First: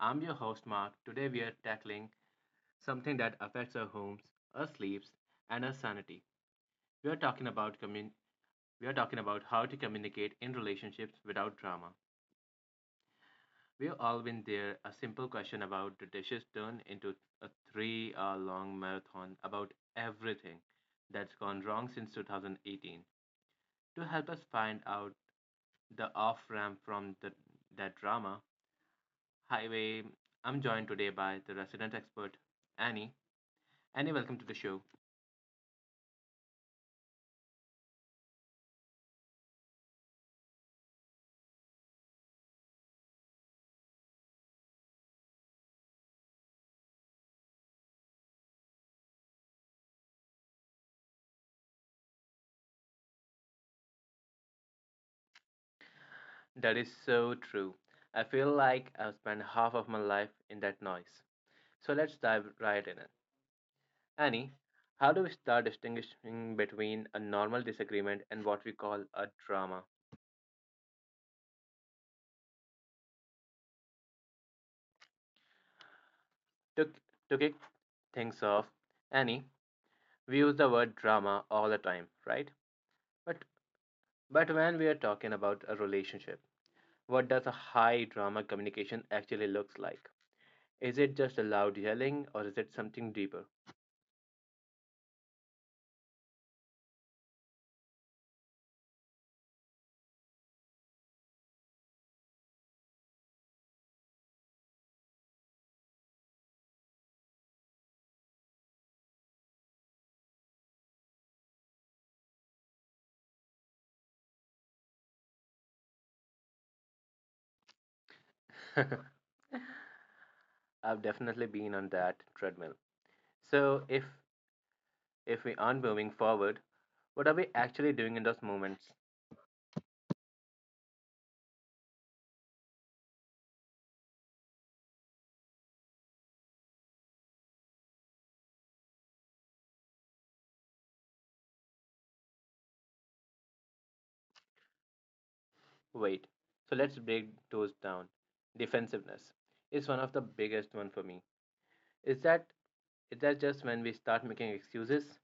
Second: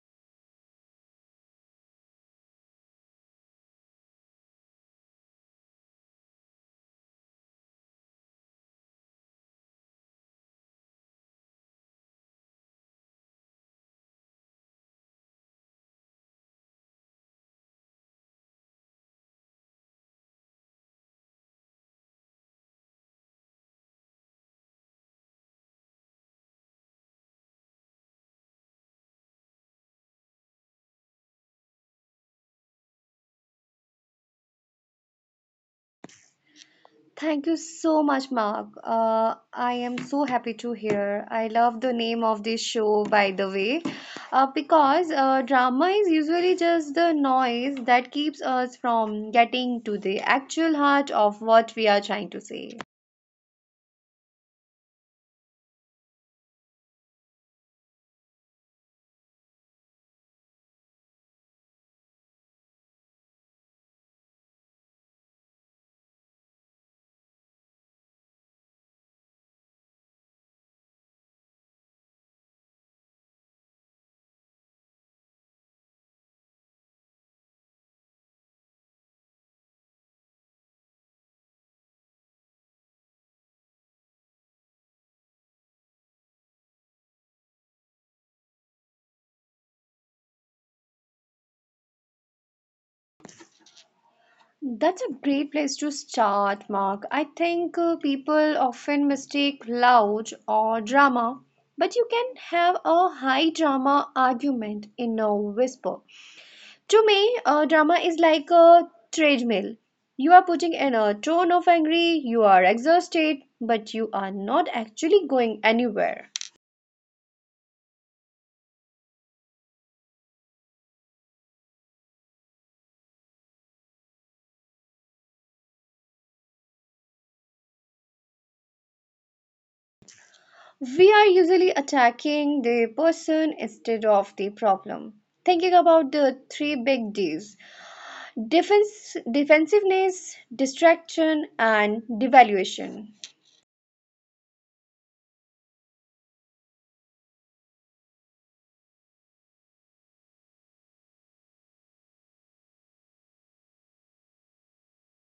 I'm your host Mark. Today we are tackling something that affects our homes, our sleeps, and our sanity. We are talking about we are talking about how to communicate in relationships without drama. We've all been there. A simple question about the dishes turned into a three-hour-long marathon about everything that's gone wrong since 2018. To help us find out the off-ramp from that drama, Highway. I'm joined today by the resident expert, Annie. Annie, welcome to the show. Thank you so much, Mark. I am so happy to hear. I love the name of this show, by the way, because drama is usually just the noise that keeps us from getting to the actual heart of what we are trying to say. That is so true. I feel like I've spent half of my life in that noise. So let's dive right in. Annie, how do we start distinguishing between a normal disagreement and what we call a drama? To, to kick things off, Annie, we use the word drama all the time, right? But but when we are talking about a relationship, what does a high drama communication actually looks like? Is it just a loud yelling or is it something deeper? That's a great place to start, Mark. I think people often mistake loud or drama, but you can have a high drama argument in a whisper. To me, drama is like a treadmill. You are putting in a ton of angry, you are exhausted, but you are not actually going anywhere. I've definitely been on that treadmill. So if we aren't moving forward, what are we actually doing in those moments? We are usually attacking the person instead of the problem. Thinking about the three big D's: defense, defensiveness, distraction, and devaluation. Wait. So let's break those down. Defensiveness is one of the biggest one for me. Is that is that just when we start making excuses?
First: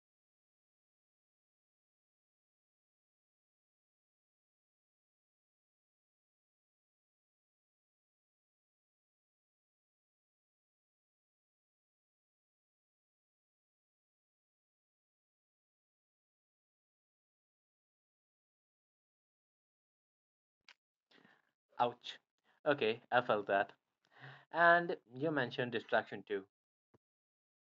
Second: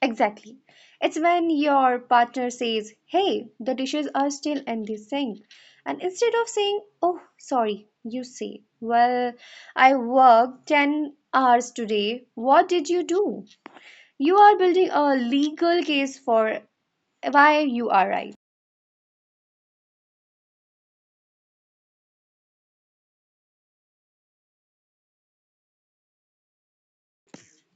Exactly. It's when your partner says, "Hey, the dishes are still in the sink." And instead of saying, "Oh, sorry," you say, "Well, I worked 10 hours today. What did you do?" You are building a legal case for why you are right. Ouch. Okay, I felt that. And you mentioned distraction too.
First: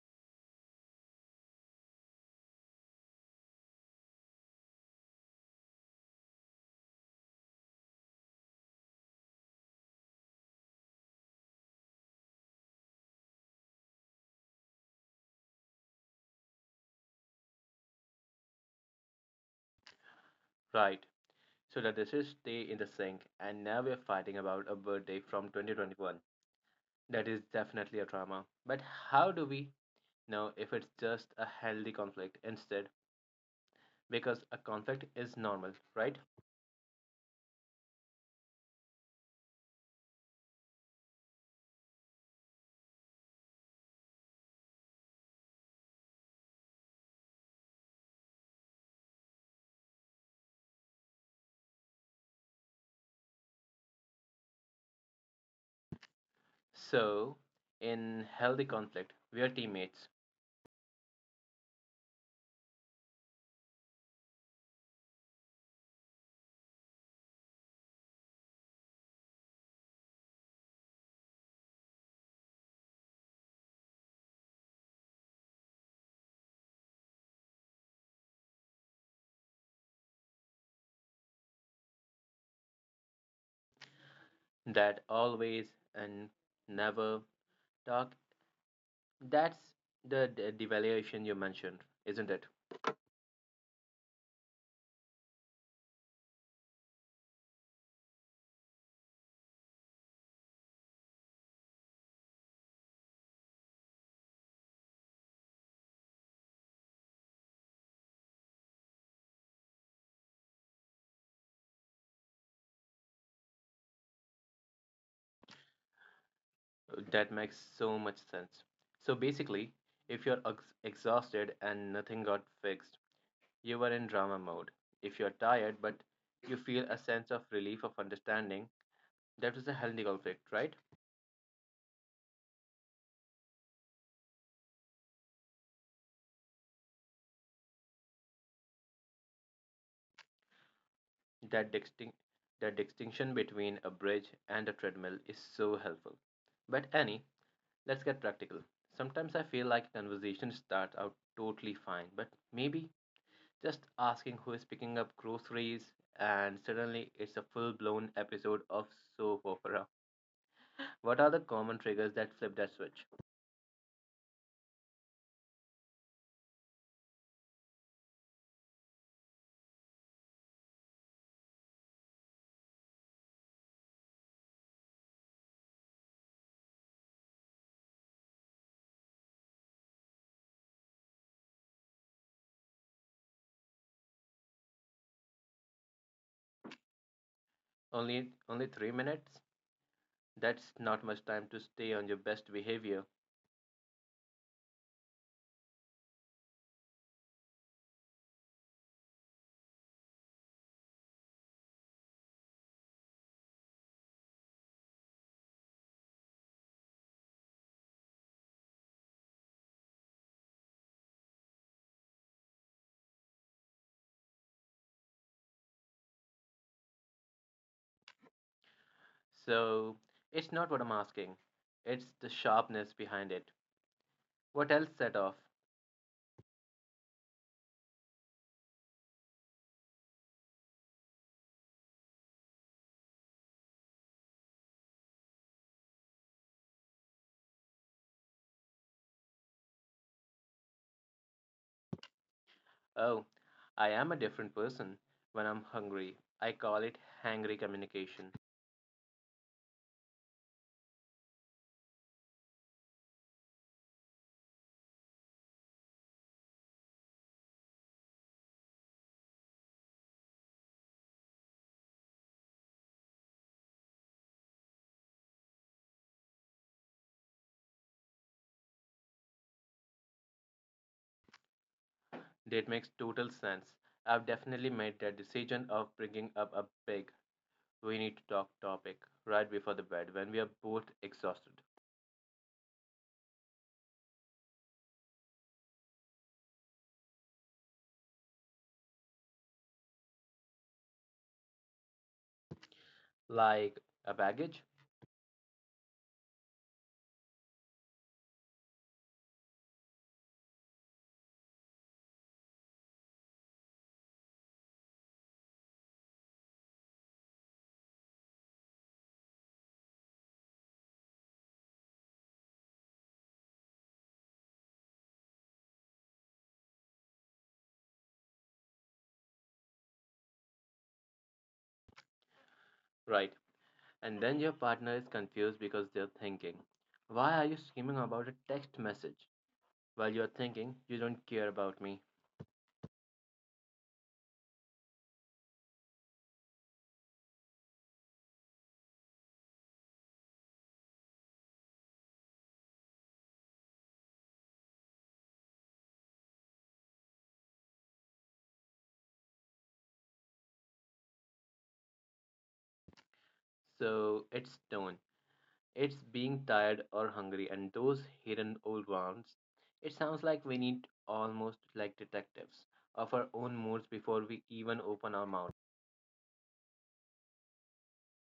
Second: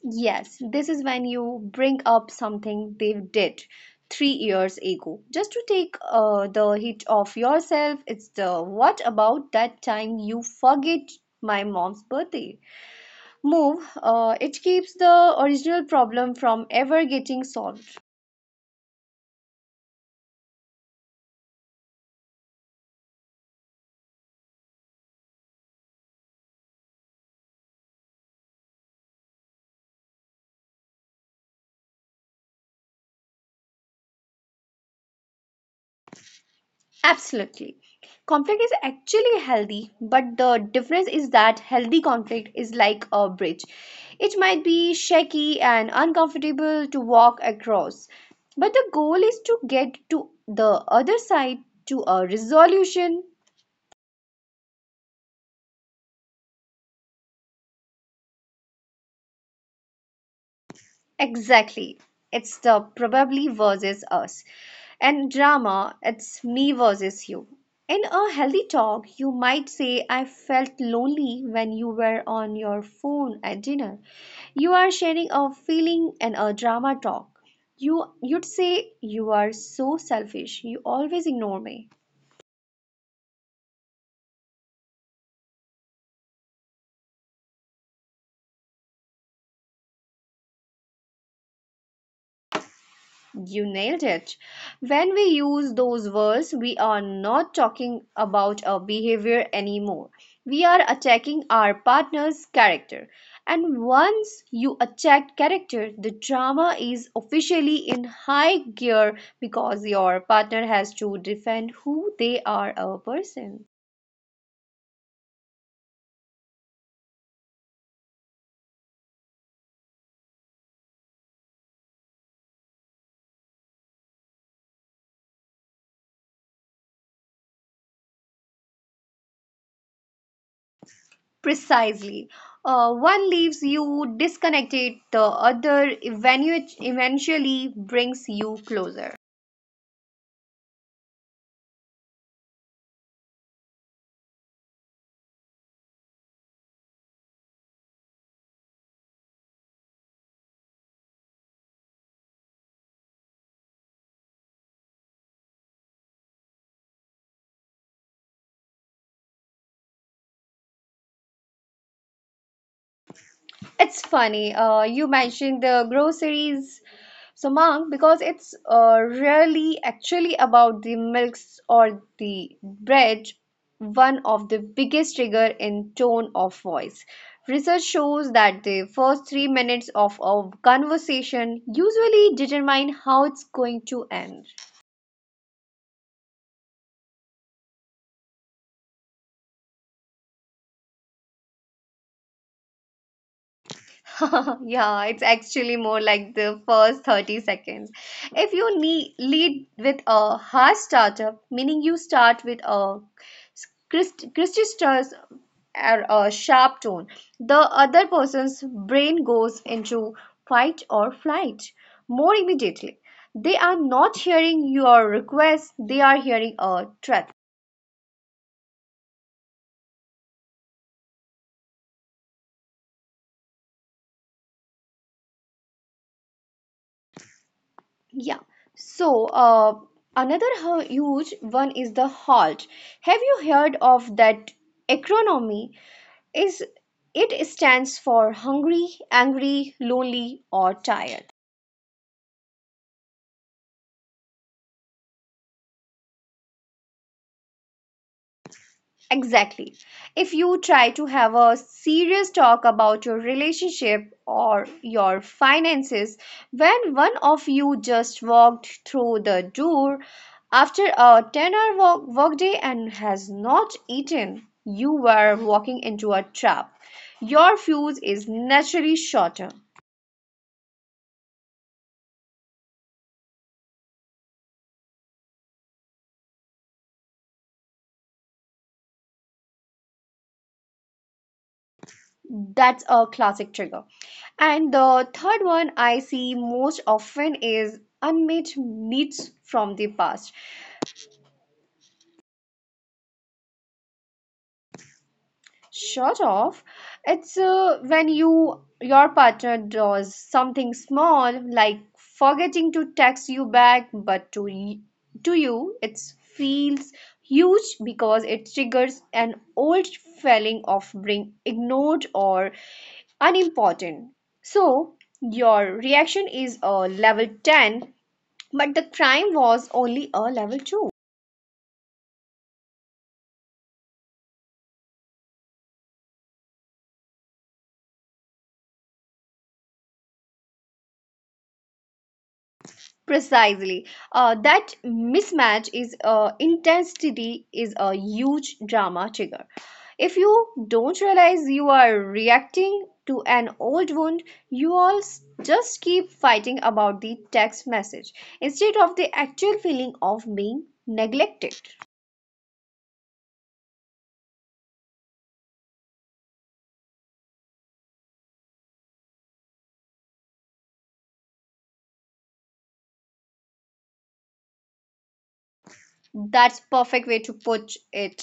Yes, this is when you bring up something they did 3 years ago. Just to take the hit off yourself, it's the what about that time you forget my mom's birthday? It keeps the original problem from ever getting solved. Right. So the dishes stay in the sink and now we're fighting about a birthday from 2021. That is definitely a trauma. But how do we know if it's just a healthy conflict instead? Because a conflict is normal, right? Absolutely. Conflict is actually healthy, but the difference is that healthy conflict is like a bridge. It might be shaky and uncomfortable to walk across, but the goal is to get to the other side, to a resolution. So, in healthy conflict, we are teammates Exactly. It's the probably versus us. And drama, it's me versus you. In a healthy talk, you might say, "I felt lonely when you were on your phone at dinner." You are sharing a feeling. And a drama talk, you'd say, "You are so selfish. You always ignore me." that always and never talk. That's the devaluation you mentioned, isn't it? You nailed it. When we use those words, we are not talking about our behavior anymore. We are attacking our partner's character. And once you attack character, the drama is officially in high gear because your partner has to defend who they are a person. That makes so much sense. So, basically, if you're exhausted and nothing got fixed, you were in drama mode. If you're tired but you feel a sense of relief of understanding, that is a healthy conflict, right? Precisely. One leaves you disconnected, the other eventually brings you closer. That distinct that distinction between a bridge and a treadmill is so helpful. But Annie, let's get practical. Sometimes I feel like a conversation starts out totally fine, but maybe just asking who is picking up groceries and suddenly it's a full-blown episode of soap opera. What are the common triggers that flip that switch? It's funny. You mentioned the groceries, Sumang, because it's really actually about the milks or the bread, one of the biggest trigger in tone of voice. Research shows that the first 3 minutes of a conversation usually determine how it's going to end. Only 3 minutes? That's not much time to stay on your best behavior. Yeah, it's actually more like the first 30 seconds. If you need, lead with a hard startup, meaning you start with a Christus or a sharp tone, the other person's brain goes into fight or flight more immediately. They are not hearing your request, they are hearing a threat. So, it's not what I'm asking, it's the sharpness behind it. What else set off? Yeah. So, another huge one is the halt. Have you heard of that acronym? Is it stands for hungry, angry, lonely, or tired? Oh, I am a different person when I'm hungry. I call it hangry communication. Exactly. If you try to have a serious talk about your relationship or your finances when one of you just walked through the door after a 10-hour work workday and has not eaten, you were walking into a trap. Your fuse is naturally shorter. That makes total sense. I've definitely made that decision of bringing up a big, we need to talk topic right before the bed when we are both exhausted. That's a classic trigger. And the third one I see most often is unmet needs from the past. Like a baggage? Shut off. It's when your partner does something small like forgetting to text you back, but to you it feels huge because it triggers an old feeling of being ignored or unimportant. So your reaction is a level 10, but the crime was only a level 2. Right. And then your partner is confused because they're thinking, why are you screaming about a text message? While you're thinking, you don't care about me. Precisely. That mismatch is intensity is a huge drama trigger. If you don't realize you are reacting to an old wound, you just keep fighting about the text message instead of the actual feeling of being neglected. So it's tone, it's being tired or hungry, and those hidden old wounds. It sounds like we need almost like detectives of our own moods before we even open our mouth. That's perfect way to put it.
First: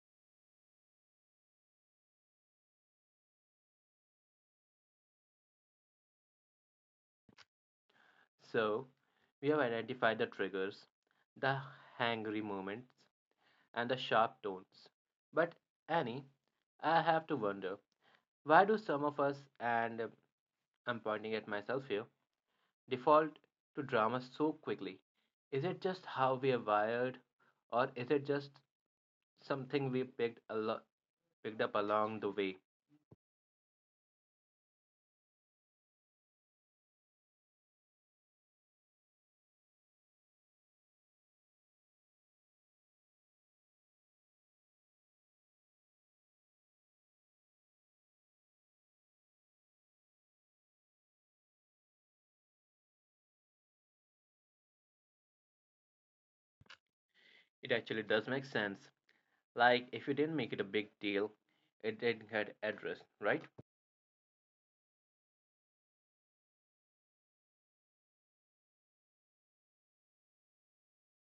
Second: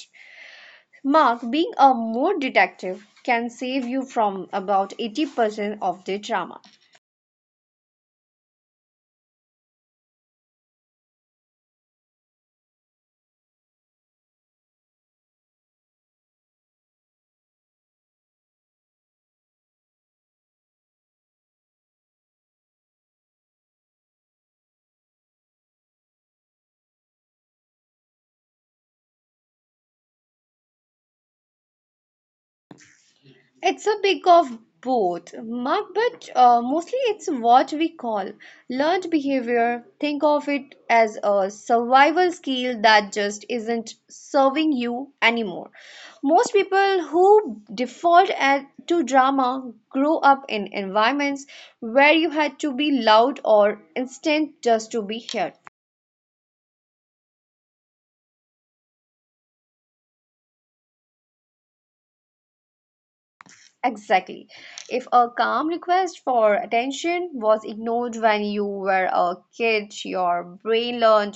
Mark, being a mood detective can save you from about 80% of the drama. So we have identified the triggers, the hangry moments, and the sharp tones. But Annie, I have to wonder, why do some of us, and I'm pointing at myself here, default to drama so quickly? Is it just how we are wired, or is it just something we picked up along the way? It's a big of both, Mark, but mostly it's what we call learned behavior. Think of it as a survival skill that just isn't serving you anymore. Most people who default to drama grow up in environments where you had to be loud or instant just to be heard. It actually does make sense. Like if you didn't make it a big deal, it didn't get addressed, right? Exactly. If a calm request for attention was ignored when you were a kid, your brain learned,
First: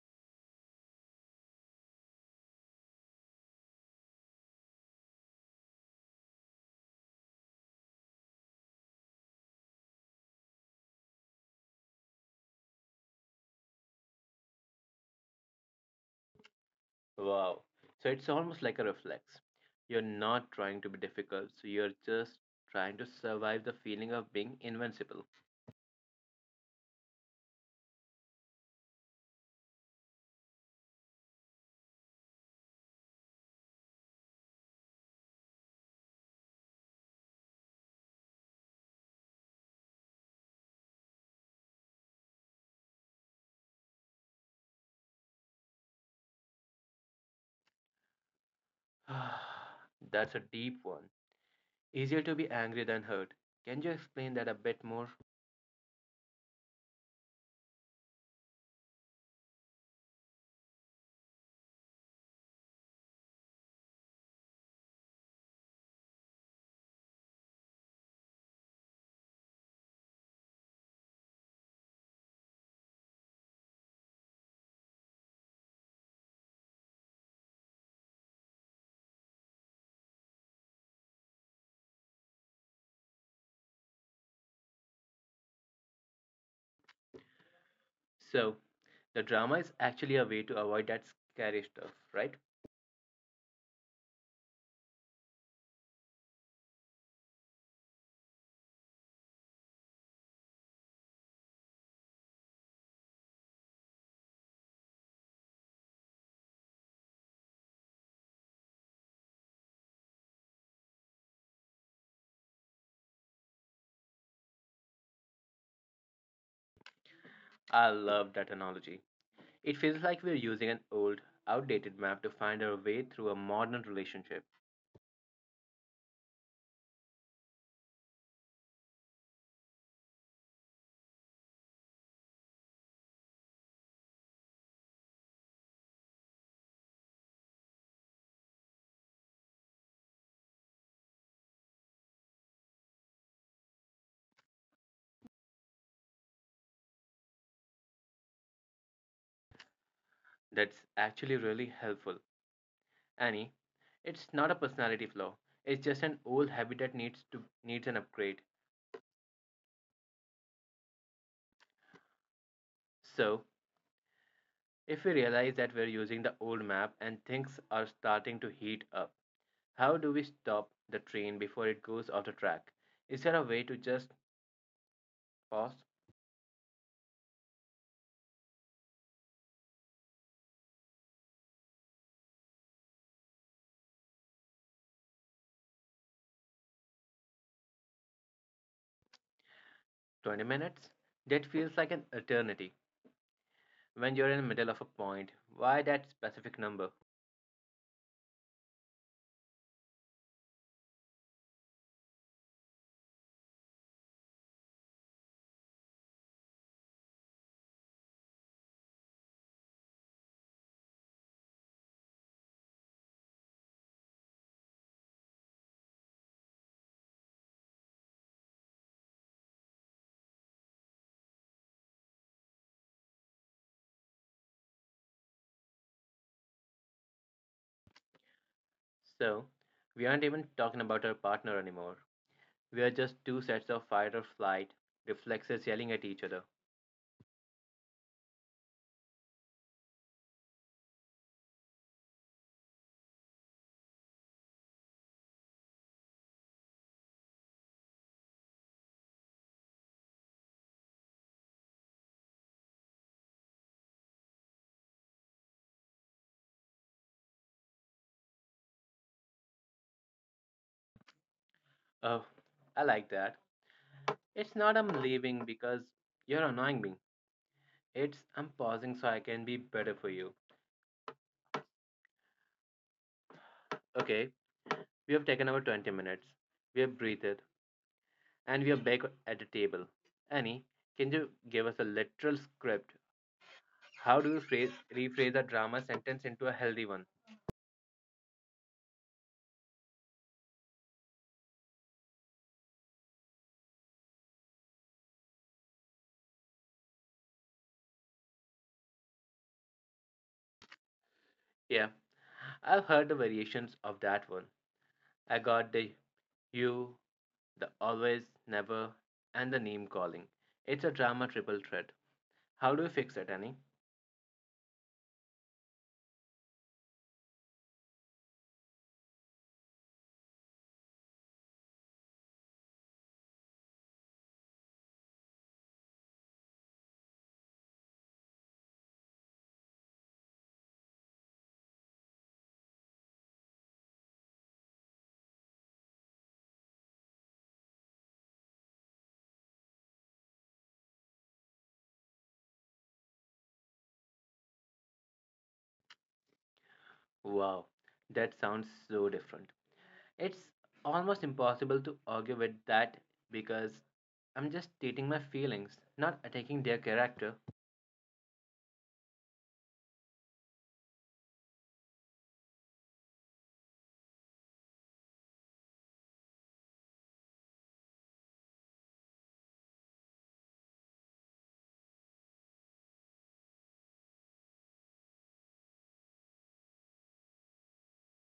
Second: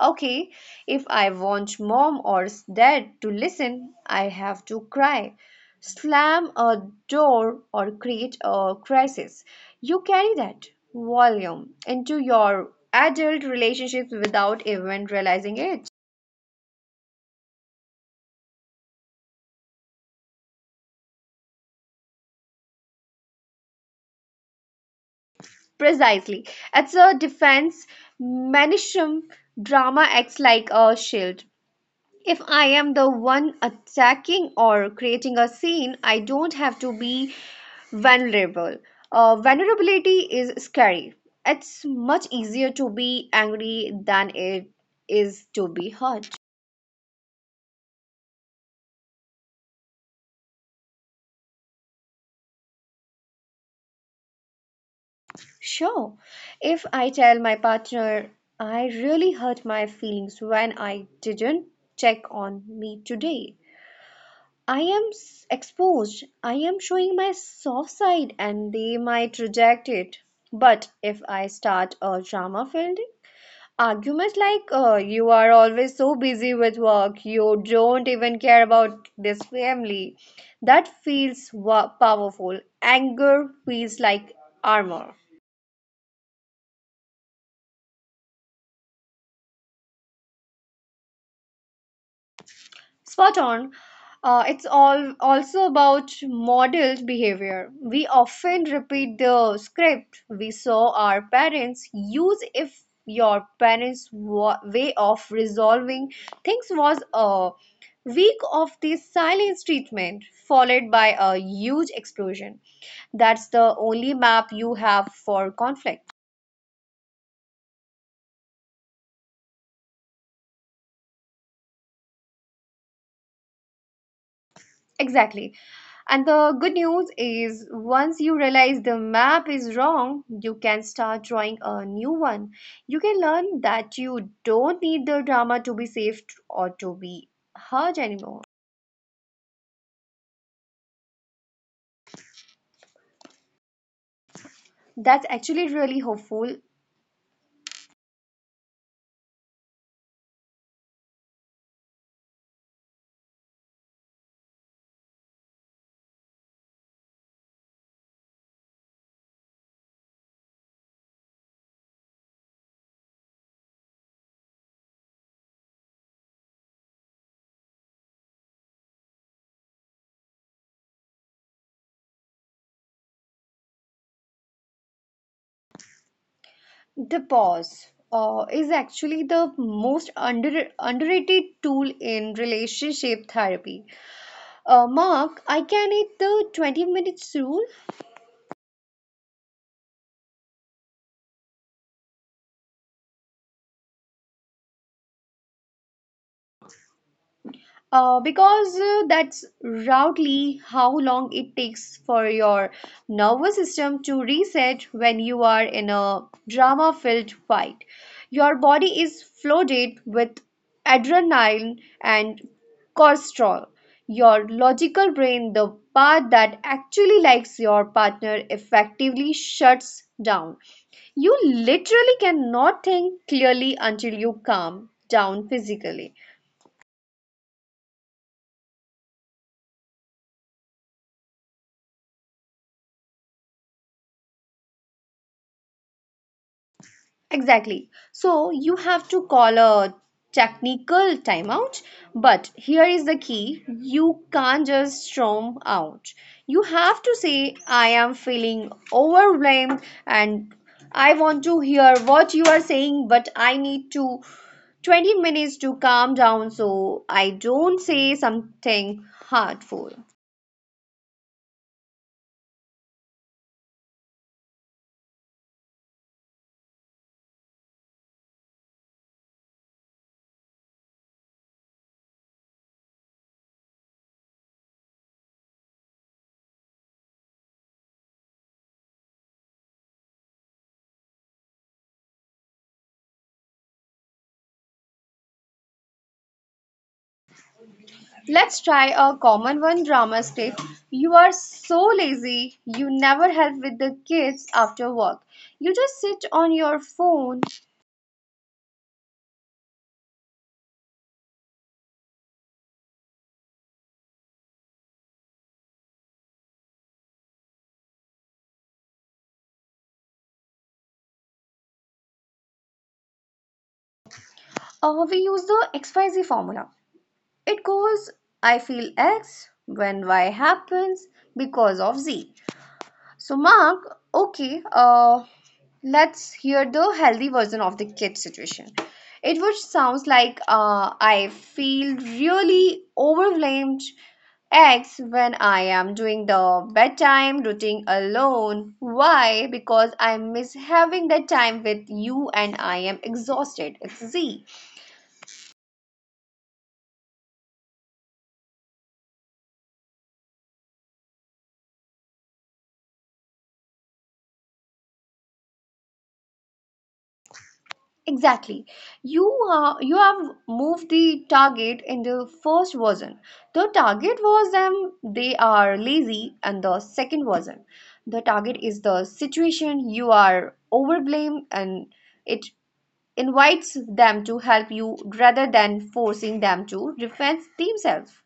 okay, if I want mom or dad to listen, I have to cry, slam a door, or create a crisis. You carry that volume into your adult relationships without even realizing it. Wow. So it's almost like a reflex. You're not trying to be difficult, so you're just trying to survive the feeling of being invincible. Precisely. It's a defense mechanism. Drama acts like a shield. If I am the one attacking or creating a scene, I don't have to be vulnerable. Vulnerability is scary. It's much easier to be angry than it is to be hurt. That's a deep one. Easier to be angry than hurt. Can you explain that a bit more? Sure, if I tell my partner I really hurt my feelings when I didn't check on me today, exposed. I am showing my soft side and they might reject it. But if I start a drama filled argument like, you are always so busy with work, you don't even care about this family, that powerful. Anger feels like armor. So, the drama is actually a way to avoid that scary stuff, right? Spot on. It's all also about model behavior. We often repeat the script we saw our parents use. If your parents' way of resolving things was a week of the silence treatment followed by a huge explosion, that's the only map you have for conflict. I love that analogy. It feels like we're using an old, outdated map to find our way through a modern relationship. Exactly. And the good news is, once you realize the map is wrong, you can start drawing a new one. You can learn that you don't need the drama to be saved or to be heard anymore. That's actually really hopeful. That's actually really helpful. Annie, it's not a personality flaw. It's just an old habit that needs an upgrade. So, if we realize that we're using the old map and things are starting to heat up, how do we stop the train before it goes off the track? Is there a way to just pause? The pause is actually the most underrated tool in relationship therapy. Mark, I can eat the 20 minutes rule. 20 minutes? That feels like an eternity when you're in the middle of a point. Why that specific number? Because that's roughly how long it takes for your nervous system to reset when you are in a drama filled fight. Your body is flooded with adrenaline and cortisol. Your logical brain, the part that actually likes your partner, effectively shuts down. You literally cannot think clearly until you calm down physically. So, we aren't even talking about our partner anymore. We are just two sets of fight or flight reflexes yelling at each other. Exactly. So you have to call a technical timeout, but here is the key: you can't just storm out. You have to say, "I am feeling overwhelmed and I want to hear what you are saying, but I need to 20 minutes to calm down so I don't say something hurtful." Oh, I like that. It's not I'm leaving because you're annoying me. It's I'm pausing so I can be better for you. Okay, we have taken our 20 minutes. We have breathed. And we are back at the table. Annie, can you give us a literal script? How do you rephrase a drama sentence into a healthy one? Let's try a common one drama script. "You are so lazy, you never help with the kids after work. You just sit on your phone." Yeah, I've heard the variations of that one. I got the you, the always, never, and the name calling. It's a drama triple threat. How do you fix it, Annie? We use the XYZ formula. It goes, "I feel X when Y happens because of Z." So, Mark, okay, let's hear the healthy version of the kid situation. It which sounds like "I feel really overwhelmed," X, "when I am doing the bedtime routine alone." Why? "Because I miss having that time with you and I am exhausted." It's Z. Wow, that sounds so different. It's almost impossible to argue with that because I'm just stating my feelings, not attacking their character. Exactly. You you have moved the target. In the first version, the target was them, they are lazy. And the second version, the target is the situation you are overblame, and it invites them to help you rather than forcing them to defend themselves.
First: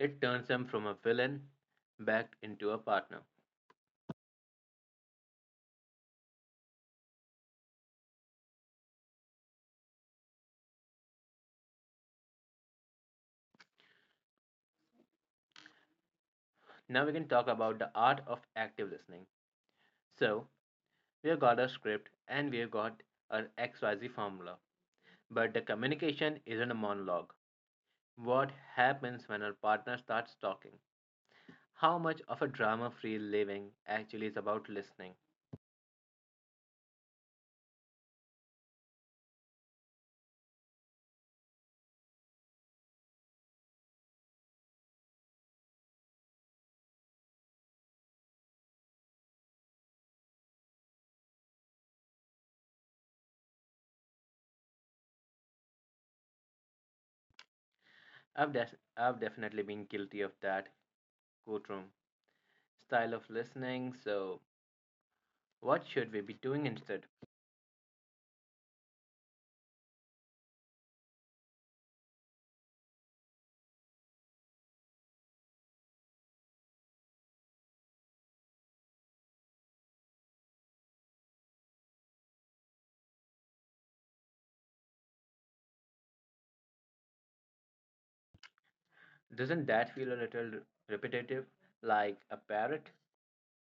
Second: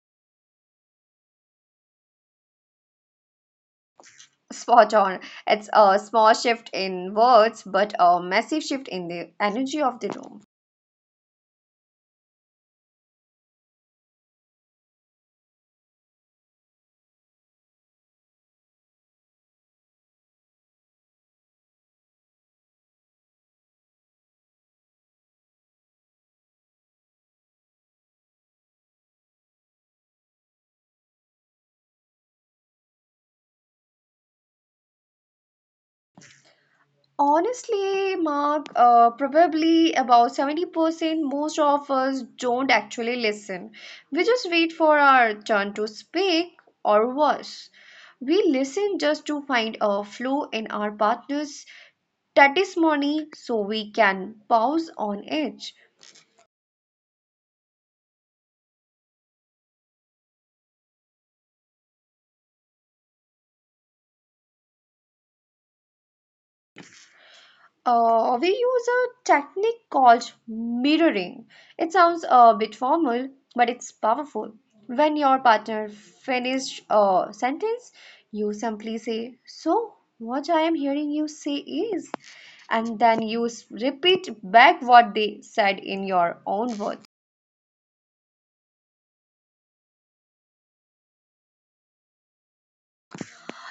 It turns them from a villain back into a partner. Spot on. It's a small shift in words but a massive shift in the energy of the room. Now we can talk about the art of active listening. So, we've got a script and we've got an XYZ formula. But the communication isn't a monologue. What happens when our partner starts talking? How much of a drama free living actually is about listening? Honestly, Mark, probably about 70% most of us don't actually listen. We just wait for our turn to speak, or worse. We listen just to find a flaw in our partner's testimony so we can pause on it. I've definitely been guilty of that courtroom style of listening, so what should we be doing instead? We use a technique called mirroring. It sounds a bit formal, but it's powerful. When your partner finishes a sentence, you simply say, "So, what I am hearing you say is," and then you repeat back what they said in your own words. Doesn't that feel a little repetitive, like a parrot?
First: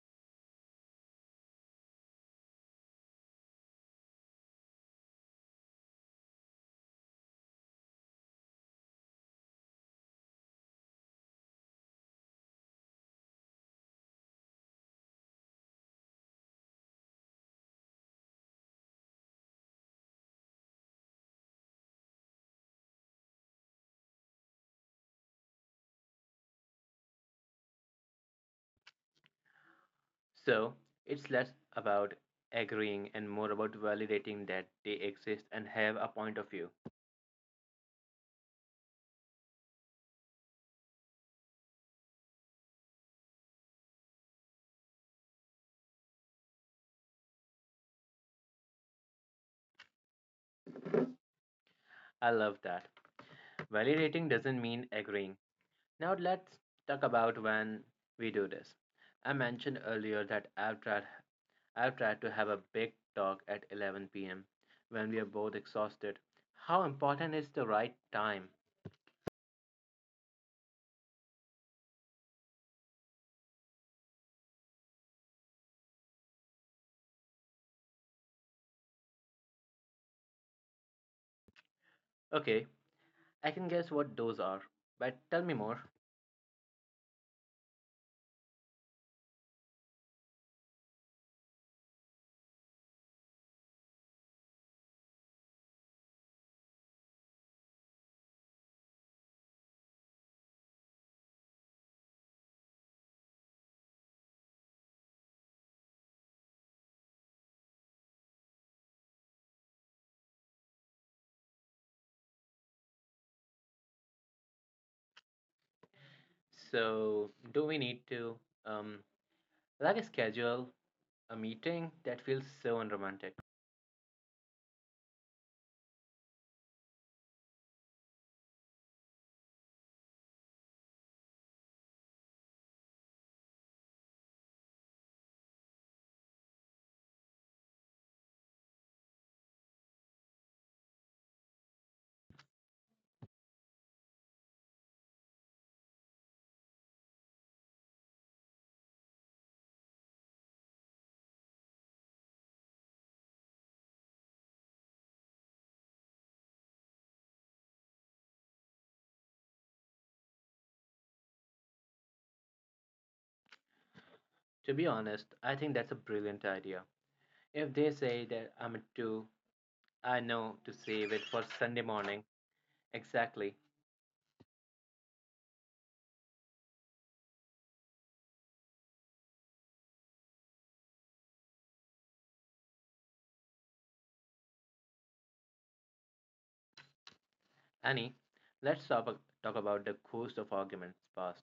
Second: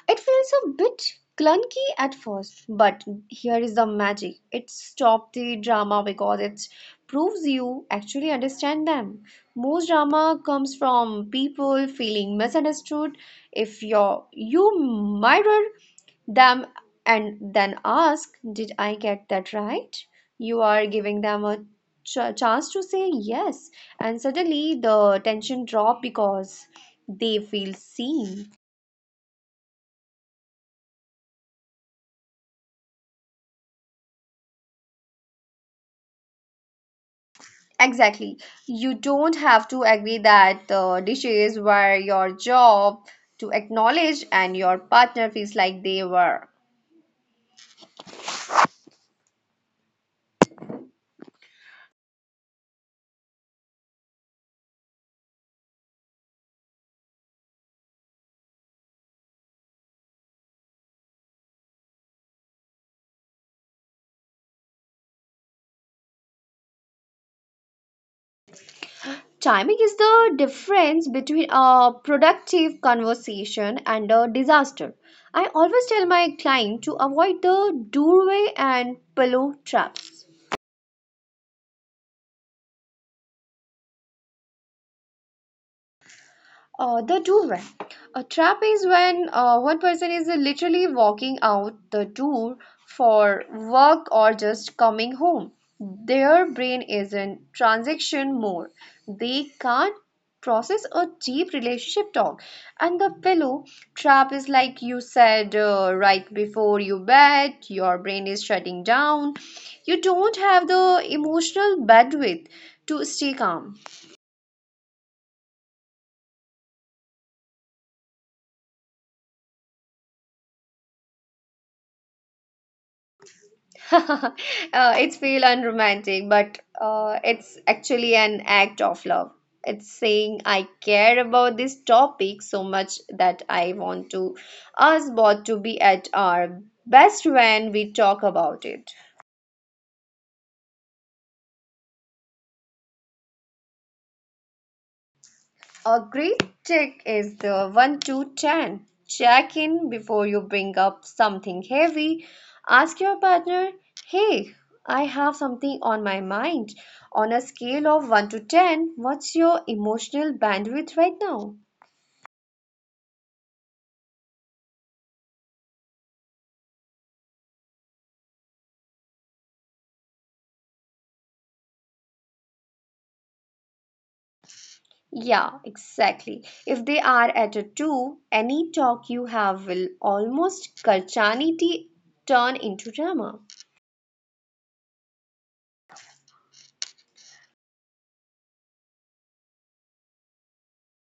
It feels a bit clunky at first, but here is the magic. It stops the drama because it proves you actually understand them. Most drama comes from people feeling misunderstood. If you're, You mirror them and then ask, "Did I get that right?" You are giving them a chance to say yes, and suddenly the tension drop because they feel seen. So, it's less about agreeing and more about validating that they exist and have a point of view. Exactly. You don't have to agree that the dishes were your job to acknowledge and your partner feels like they were. I love that. Validating doesn't mean agreeing. Now, let's talk about when we do this. I mentioned earlier that I've tried to have a big talk at 11 p.m. when we are both exhausted. How important is the right time? Timing is the difference between a productive conversation and a disaster. I always tell my client to avoid the doorway and pillow traps. Okay, I can guess what those are, but tell me more. The door when a trap is when one person is literally walking out the door for work or just coming home. Their brain is in transaction mode. They can't process a deep relationship talk. And the pillow trap is like you said, right before you bed, your brain is shutting down. You don't have the emotional bandwidth to stay calm. So, do we need to, um, like, schedule a meeting that feels so unromantic? uh, it's feel unromantic, but it's actually an act of love. It's saying I care about this topic so much that I want to us both to be at our best when we talk about it. A great trick is the 1 2 10. Check in before you bring up something heavy. Ask your partner, hey, I have something on my mind. On a scale of 1 to 10, what's your emotional bandwidth right now? To be honest, I think that's a brilliant idea. If they say that I'm at 2, I know to save it for Sunday morning. Exactly. Yeah, exactly. If they are at a 2, any talk you have will almost Karchaniti turn into drama. Annie, talk about the ghost of arguments past.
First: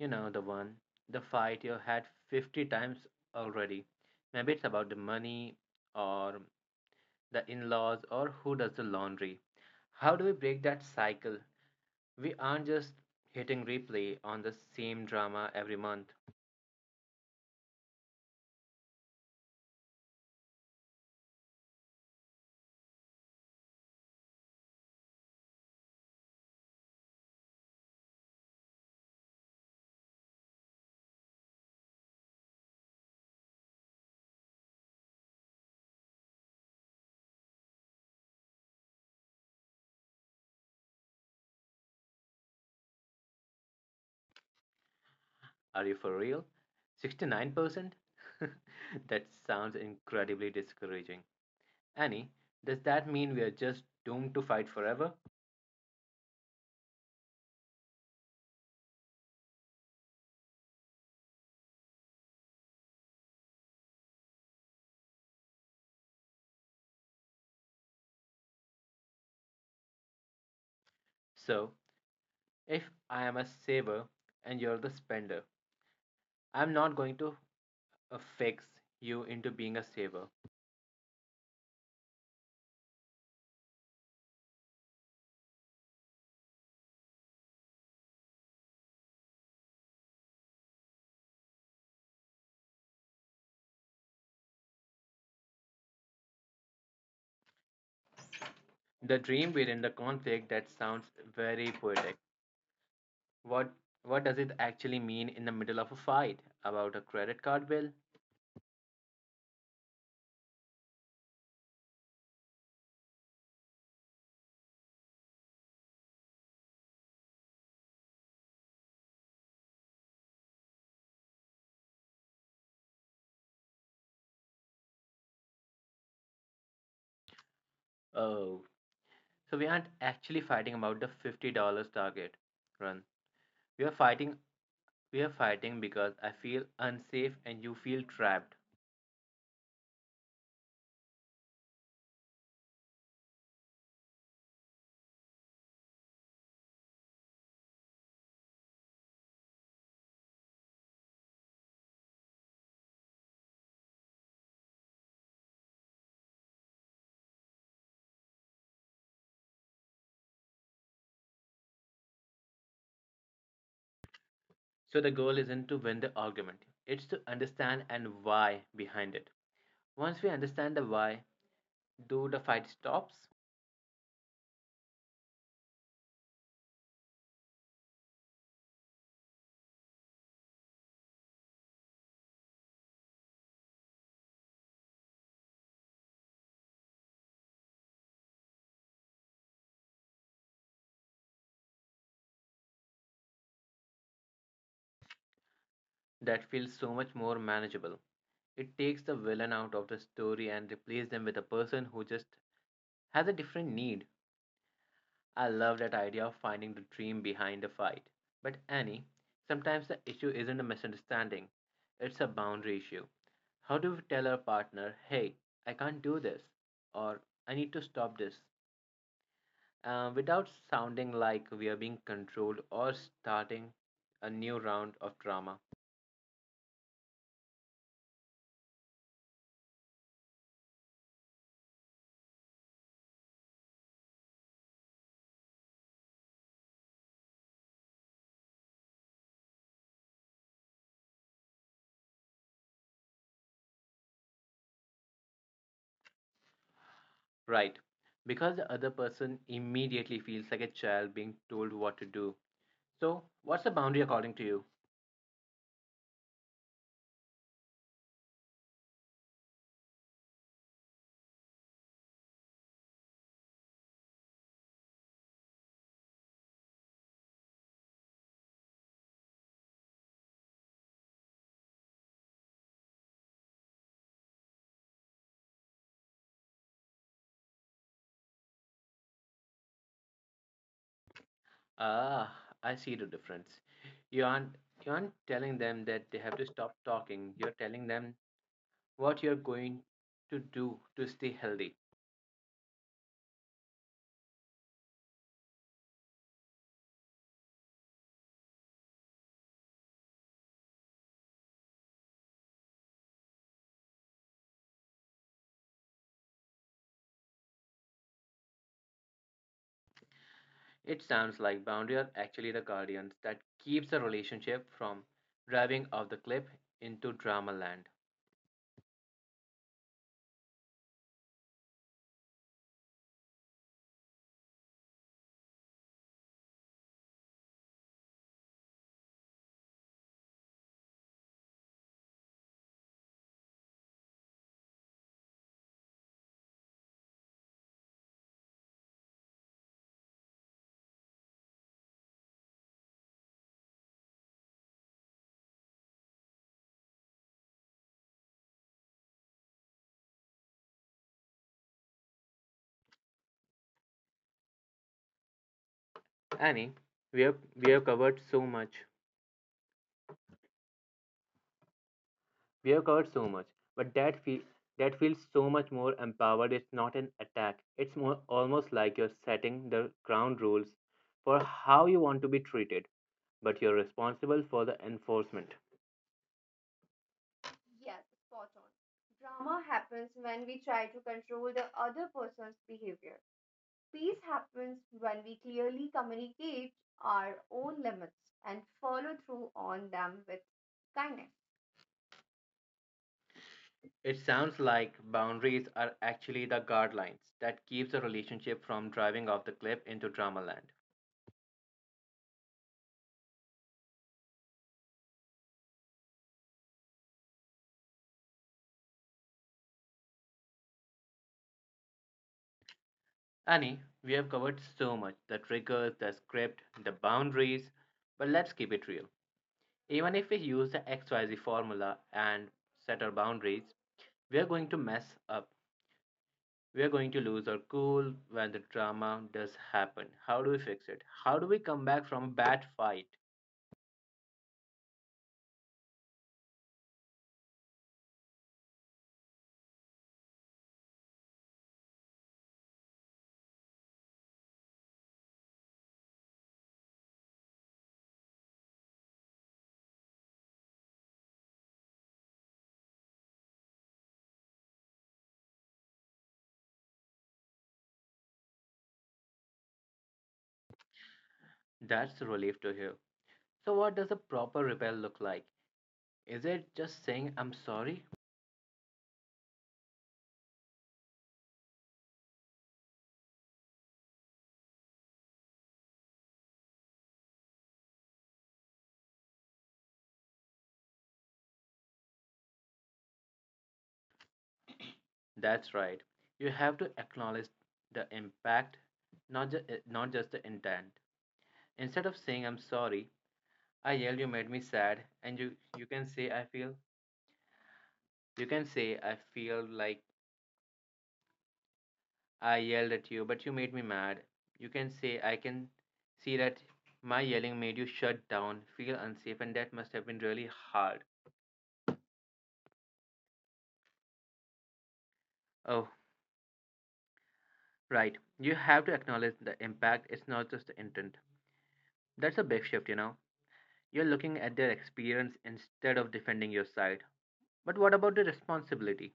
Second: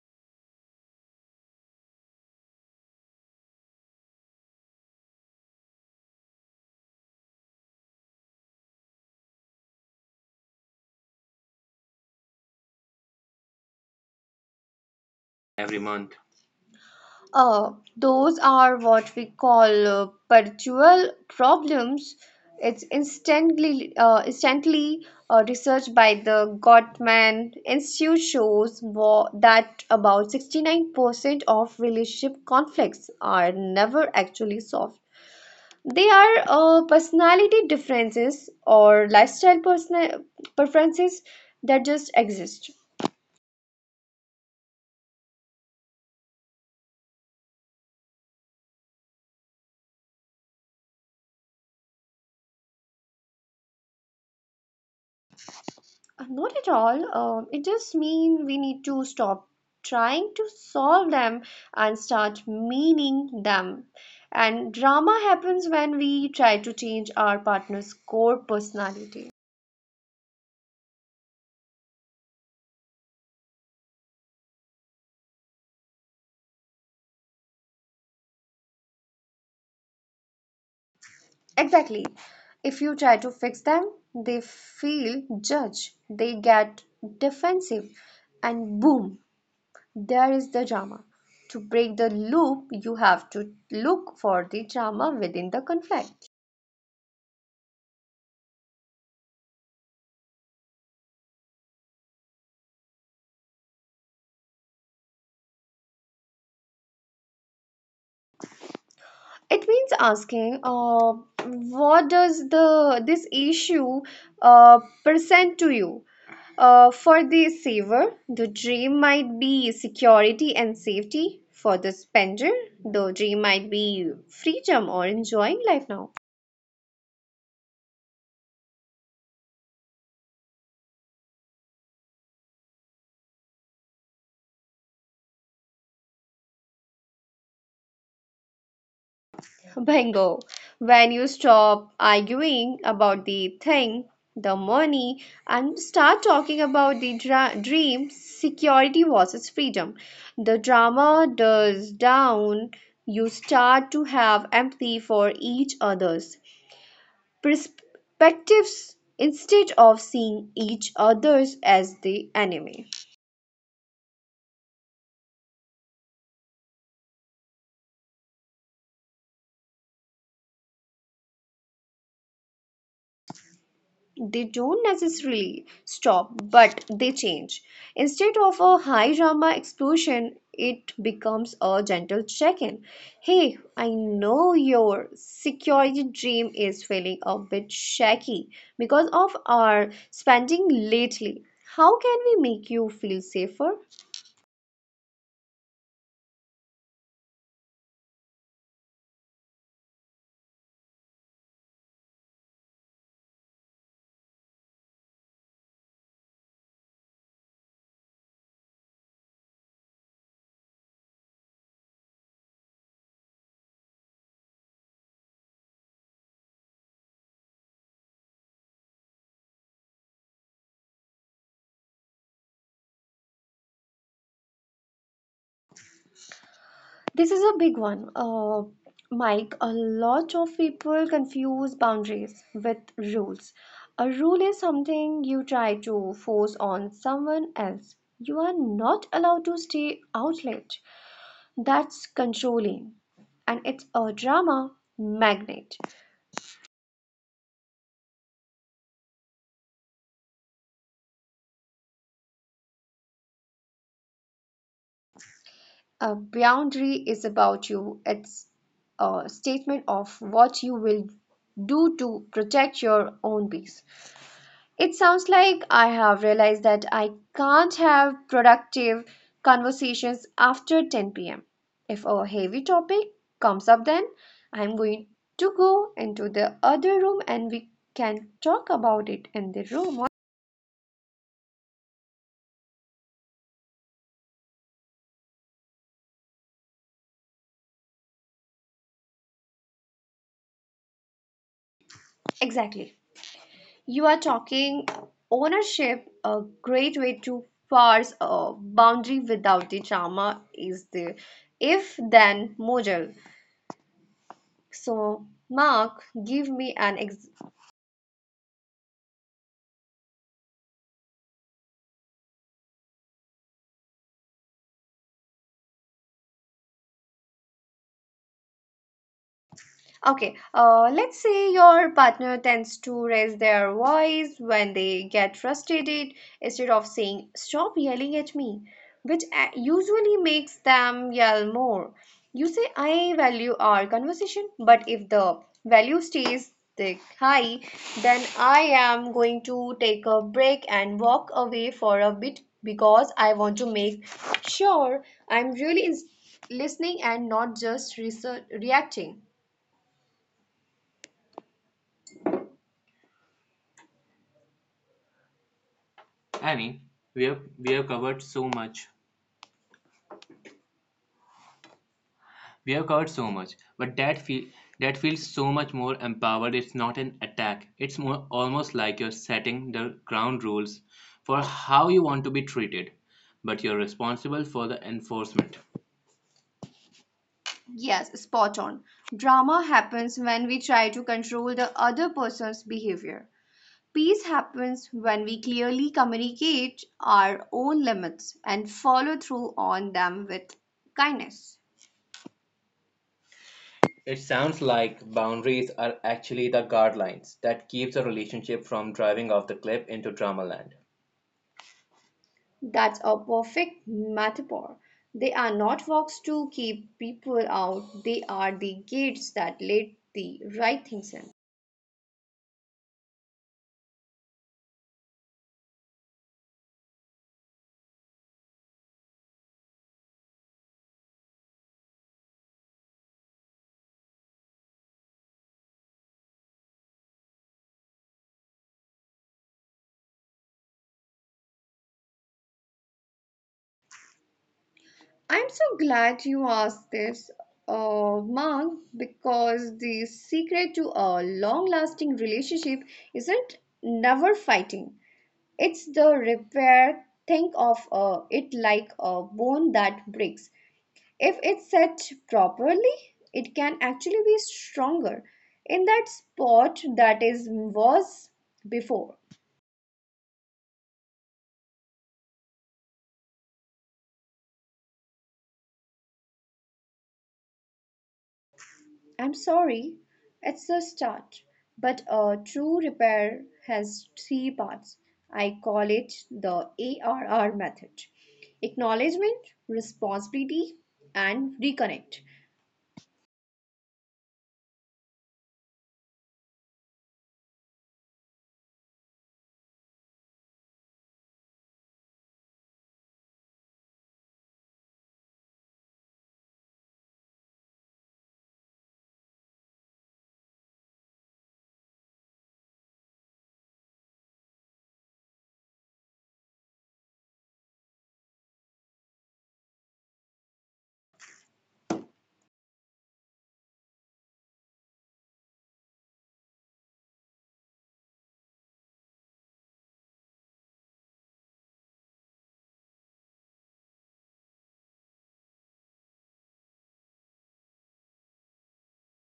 You know, the one, the fight you had 50 times already. Maybe it's about the money or the in laws or who does the laundry. How do we break that cycle? We aren't just hitting replay on the same drama every Every month. month. Those are what we call perpetual problems. It's instantly, instantly Research by the Gottman Institute shows that about 69% of relationship conflicts are never actually solved. They are personality differences or lifestyle preferences that just exist. Are you for real? 69%? That sounds incredibly discouraging. Annie, does that mean we are just doomed to fight forever? Not at all. It just means we need to stop trying to solve them and start meaning them. And drama happens when we try to change our partner's core personality. So, if I am a saver and you're the spender, I'm not going to fix you into being a saver. Exactly. If you try to fix them, they feel judged, they get defensive, and boom, there is the drama. To break the loop, you have to look for the drama within the conflict. The dream within the conflict, that sounds very poetic. What what does it actually mean in the middle of a fight about a credit card bill? It means asking, what does the this issue uh, present to you, for the saver the dream might be security and safety, for the spender the dream might be freedom or enjoying life now. Oh, so we aren't actually fighting about the $50 target run. We are fighting we are fighting because I feel unsafe and you feel trapped. Bingo. When you stop arguing about the thing, the money, and start talking about the dream, security versus freedom, the drama dies down. You start to have empathy for each other's perspectives instead of seeing each other's as the enemy. So the goal isn't to win the argument. It's to understand and why behind it. Once we understand the why, do the fight stops? They don't necessarily stop, but they change. Instead of a high drama explosion, it becomes a gentle check in. Hey, I know your security dream is feeling a bit shaky because of our spending lately. How can we make you feel safer? That feels so much more manageable. It takes the villain out of the story and replaces them with a person who just has a different need. I love that idea of finding the dream behind the fight. But Annie, sometimes the issue isn't a misunderstanding, it's a boundary issue. How do we tell our partner, hey, I can't do this, or I need to stop this, without sounding like we are being controlled or starting a new round of drama? This is a big one, Mike. A lot of people confuse boundaries with rules. A rule is something you try to force on someone else. You are not allowed to stay out late. That's controlling. And it's a drama magnet. Right, because the other person immediately feels like a child being told what to do. So, what's the boundary according to you? A boundary is about you, it's a statement of what you will do to protect your own peace. It sounds like I have realized that I can't have productive conversations after 10 p.m. If a heavy topic comes up, then I'm going to go into the other room and we can talk about it in the room. Ah, I see the difference. You aren't you aren't telling them that they have to stop talking. You're telling them what you're going to do to stay healthy. Exactly. You are talking ownership, a great way to force a boundary without the drama is the if then model. So, Mark, give me an ex- It sounds like boundary are actually the guardians that keeps the relationship from driving off the cliff into drama land. Okay, let's say your partner tends to raise their voice when they get frustrated instead of saying, stop yelling at me, which usually makes them yell more. You say, I value our conversation, but if the value stays thick high, then I am going to take a break and walk away for a bit because I want to make sure I'm really listening and not just reacting. Annie, Annie, we we have have we we have have covered covered so so much. much. We We have have covered covered so so much, much, but but that that feels feels so so much much more more empowered. empowered. It's It's not not an an attack. attack. It's It's more more almost almost like like you're you're setting setting the the ground ground rules rules for for how how you you want want to to be be treated, treated, but but you're you're responsible responsible for for the the enforcement. enforcement. Yes, Yes, spot spot on. on. Drama Drama happens happens when when we we try try to to control control the the other other person's person's behavior. behavior. Peace Peace happens happens when when we we clearly clearly communicate communicate our our own own limits limits and and follow follow through through on on them them with with kindness. kindness. It It sounds sounds like like boundaries boundaries are are actually actually the the guidelines guardrails that that keeps keeps a a relationship relationship from from driving driving off off the the cliff cliff into into drama drama land. land. That's a perfect metaphor. They are not walks to keep people out, they are the gates that let the right things in. Annie, we have covered so much, the triggers, the script, the boundaries, but let's keep it real. Even if we use the XYZ formula and set our boundaries, we are going to mess up. We are going to lose our cool when the drama does happen. How do we fix it? How do we come back from a bad fight? I'm so glad you asked this, Mark, because the secret to a long lasting relationship isn't never fighting. It's the repair. Think of it like a bone that breaks. If it's set properly, it can actually be stronger in that spot that is was before. That's a relief to hear. So, what does a proper repair look like? Is it just saying I'm sorry? I'm sorry, it's the start. But a true repair has three parts. I call it the ARR method. Acknowledgement, responsibility, and reconnect. That's right. You have to acknowledge the impact, not just not just the intent. Instead of saying I'm sorry, I yelled you made me sad and you can say I feel, you can say I feel like I yelled at you but you made me mad. You can say I can see that my yelling made you shut down, feel unsafe and that must have been really hard. Oh, right. You have to acknowledge the impact. It's not just the intent. That's a big shift, you know. You're looking at their experience instead of defending your side. But what about the responsibility?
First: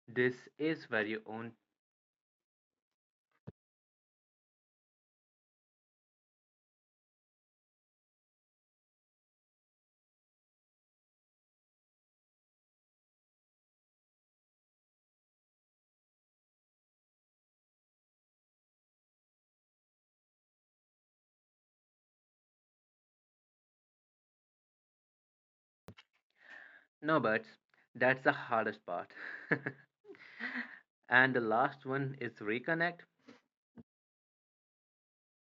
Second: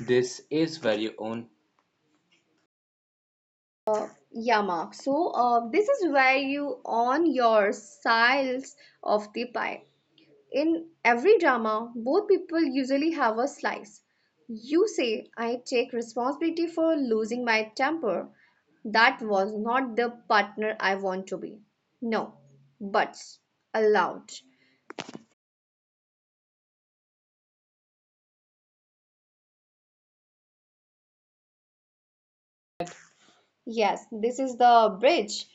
This This is is where very you own. own Yeah, Mark. So, this is where you on your sides of the pie. In every drama, both people usually have a slice. You say, I take responsibility for losing my temper. That was not the partner I want to be. No, buts allowed. no buts. That's the hardest part. And the last one is reconnect. Yes, this is the bridge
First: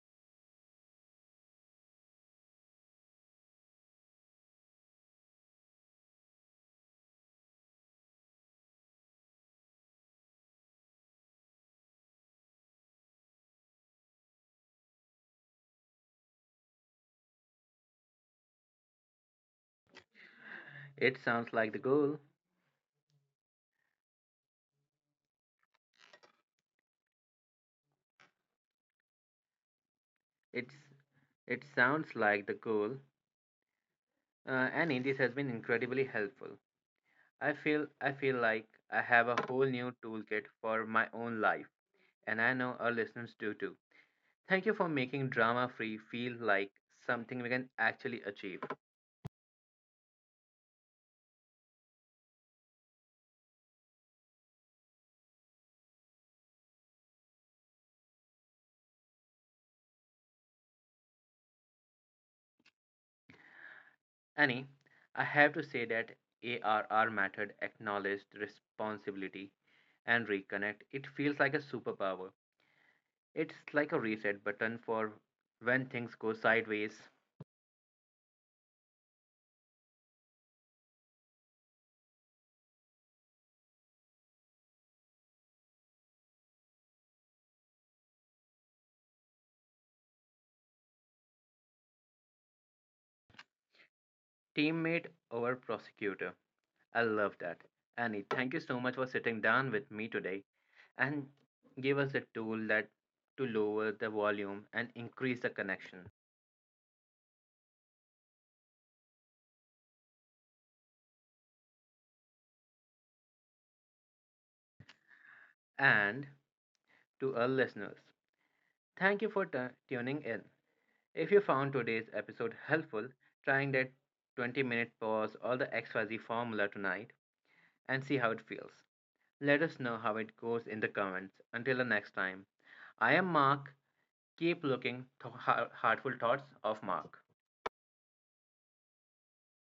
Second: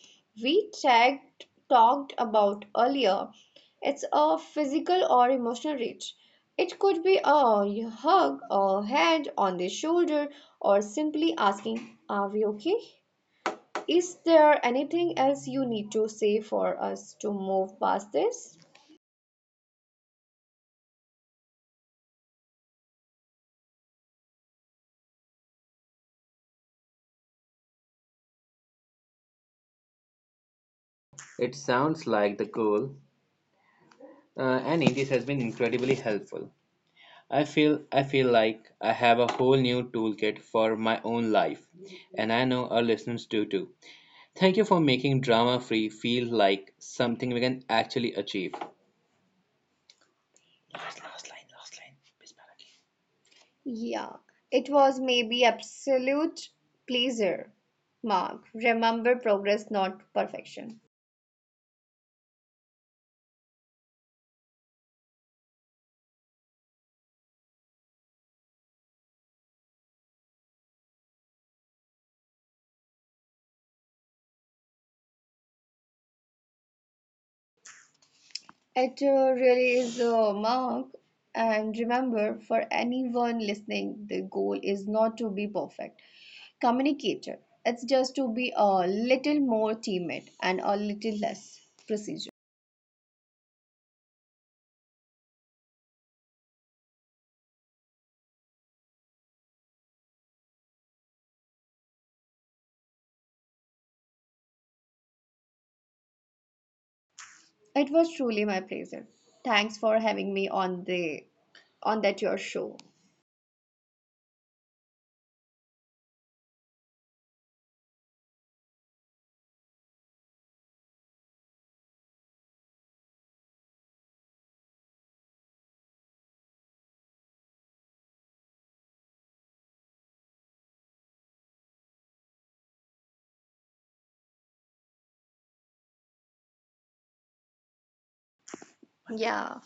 we talked about earlier. It's a physical or emotional reach. It could be a hug, a hand on the shoulder, or simply asking, are we okay? Is there anything else you need to say for us to move past this? It sounds like the goal. It's It it sounds sounds like like the the goal. goal. And Annie, Indies this has has been been incredibly incredibly helpful. helpful. I feel I I feel feel like like I I have have a a whole whole new new toolkit toolkit for for my my own own life, life, and and I I know know our our listeners listeners do do too. too. Thank Thank you you for for making making drama drama free free feel feel like like something something we we can can actually actually achieve. achieve. Last last line. Bismillah. Ki. Yeah, it was maybe absolute pleasure. Mark, remember progress, not perfection. Annie, I have to say that ARR method, acknowledged responsibility and reconnect. It feels like a superpower. It's like a reset button for when things go sideways. It really is a mark. And remember, for anyone listening, the goal is not to be perfect communicator. It's just to be a little more teammate and a little less procedure. Teammate over prosecutor. I love that. Annie, thank you so much for sitting down with me today and give us a tool that to lower the volume and increase the connection. It was truly my pleasure. Thanks for having me on the on that your show. And to our listeners. Thank you for tuning in. If you found today's episode helpful, trying that 20-minute pause or the XYZ formula tonight and see how it feels. Let us know how it goes in the comments. Until the next time, I am Mark. Keep looking heartful thoughts of Mark. Yeah.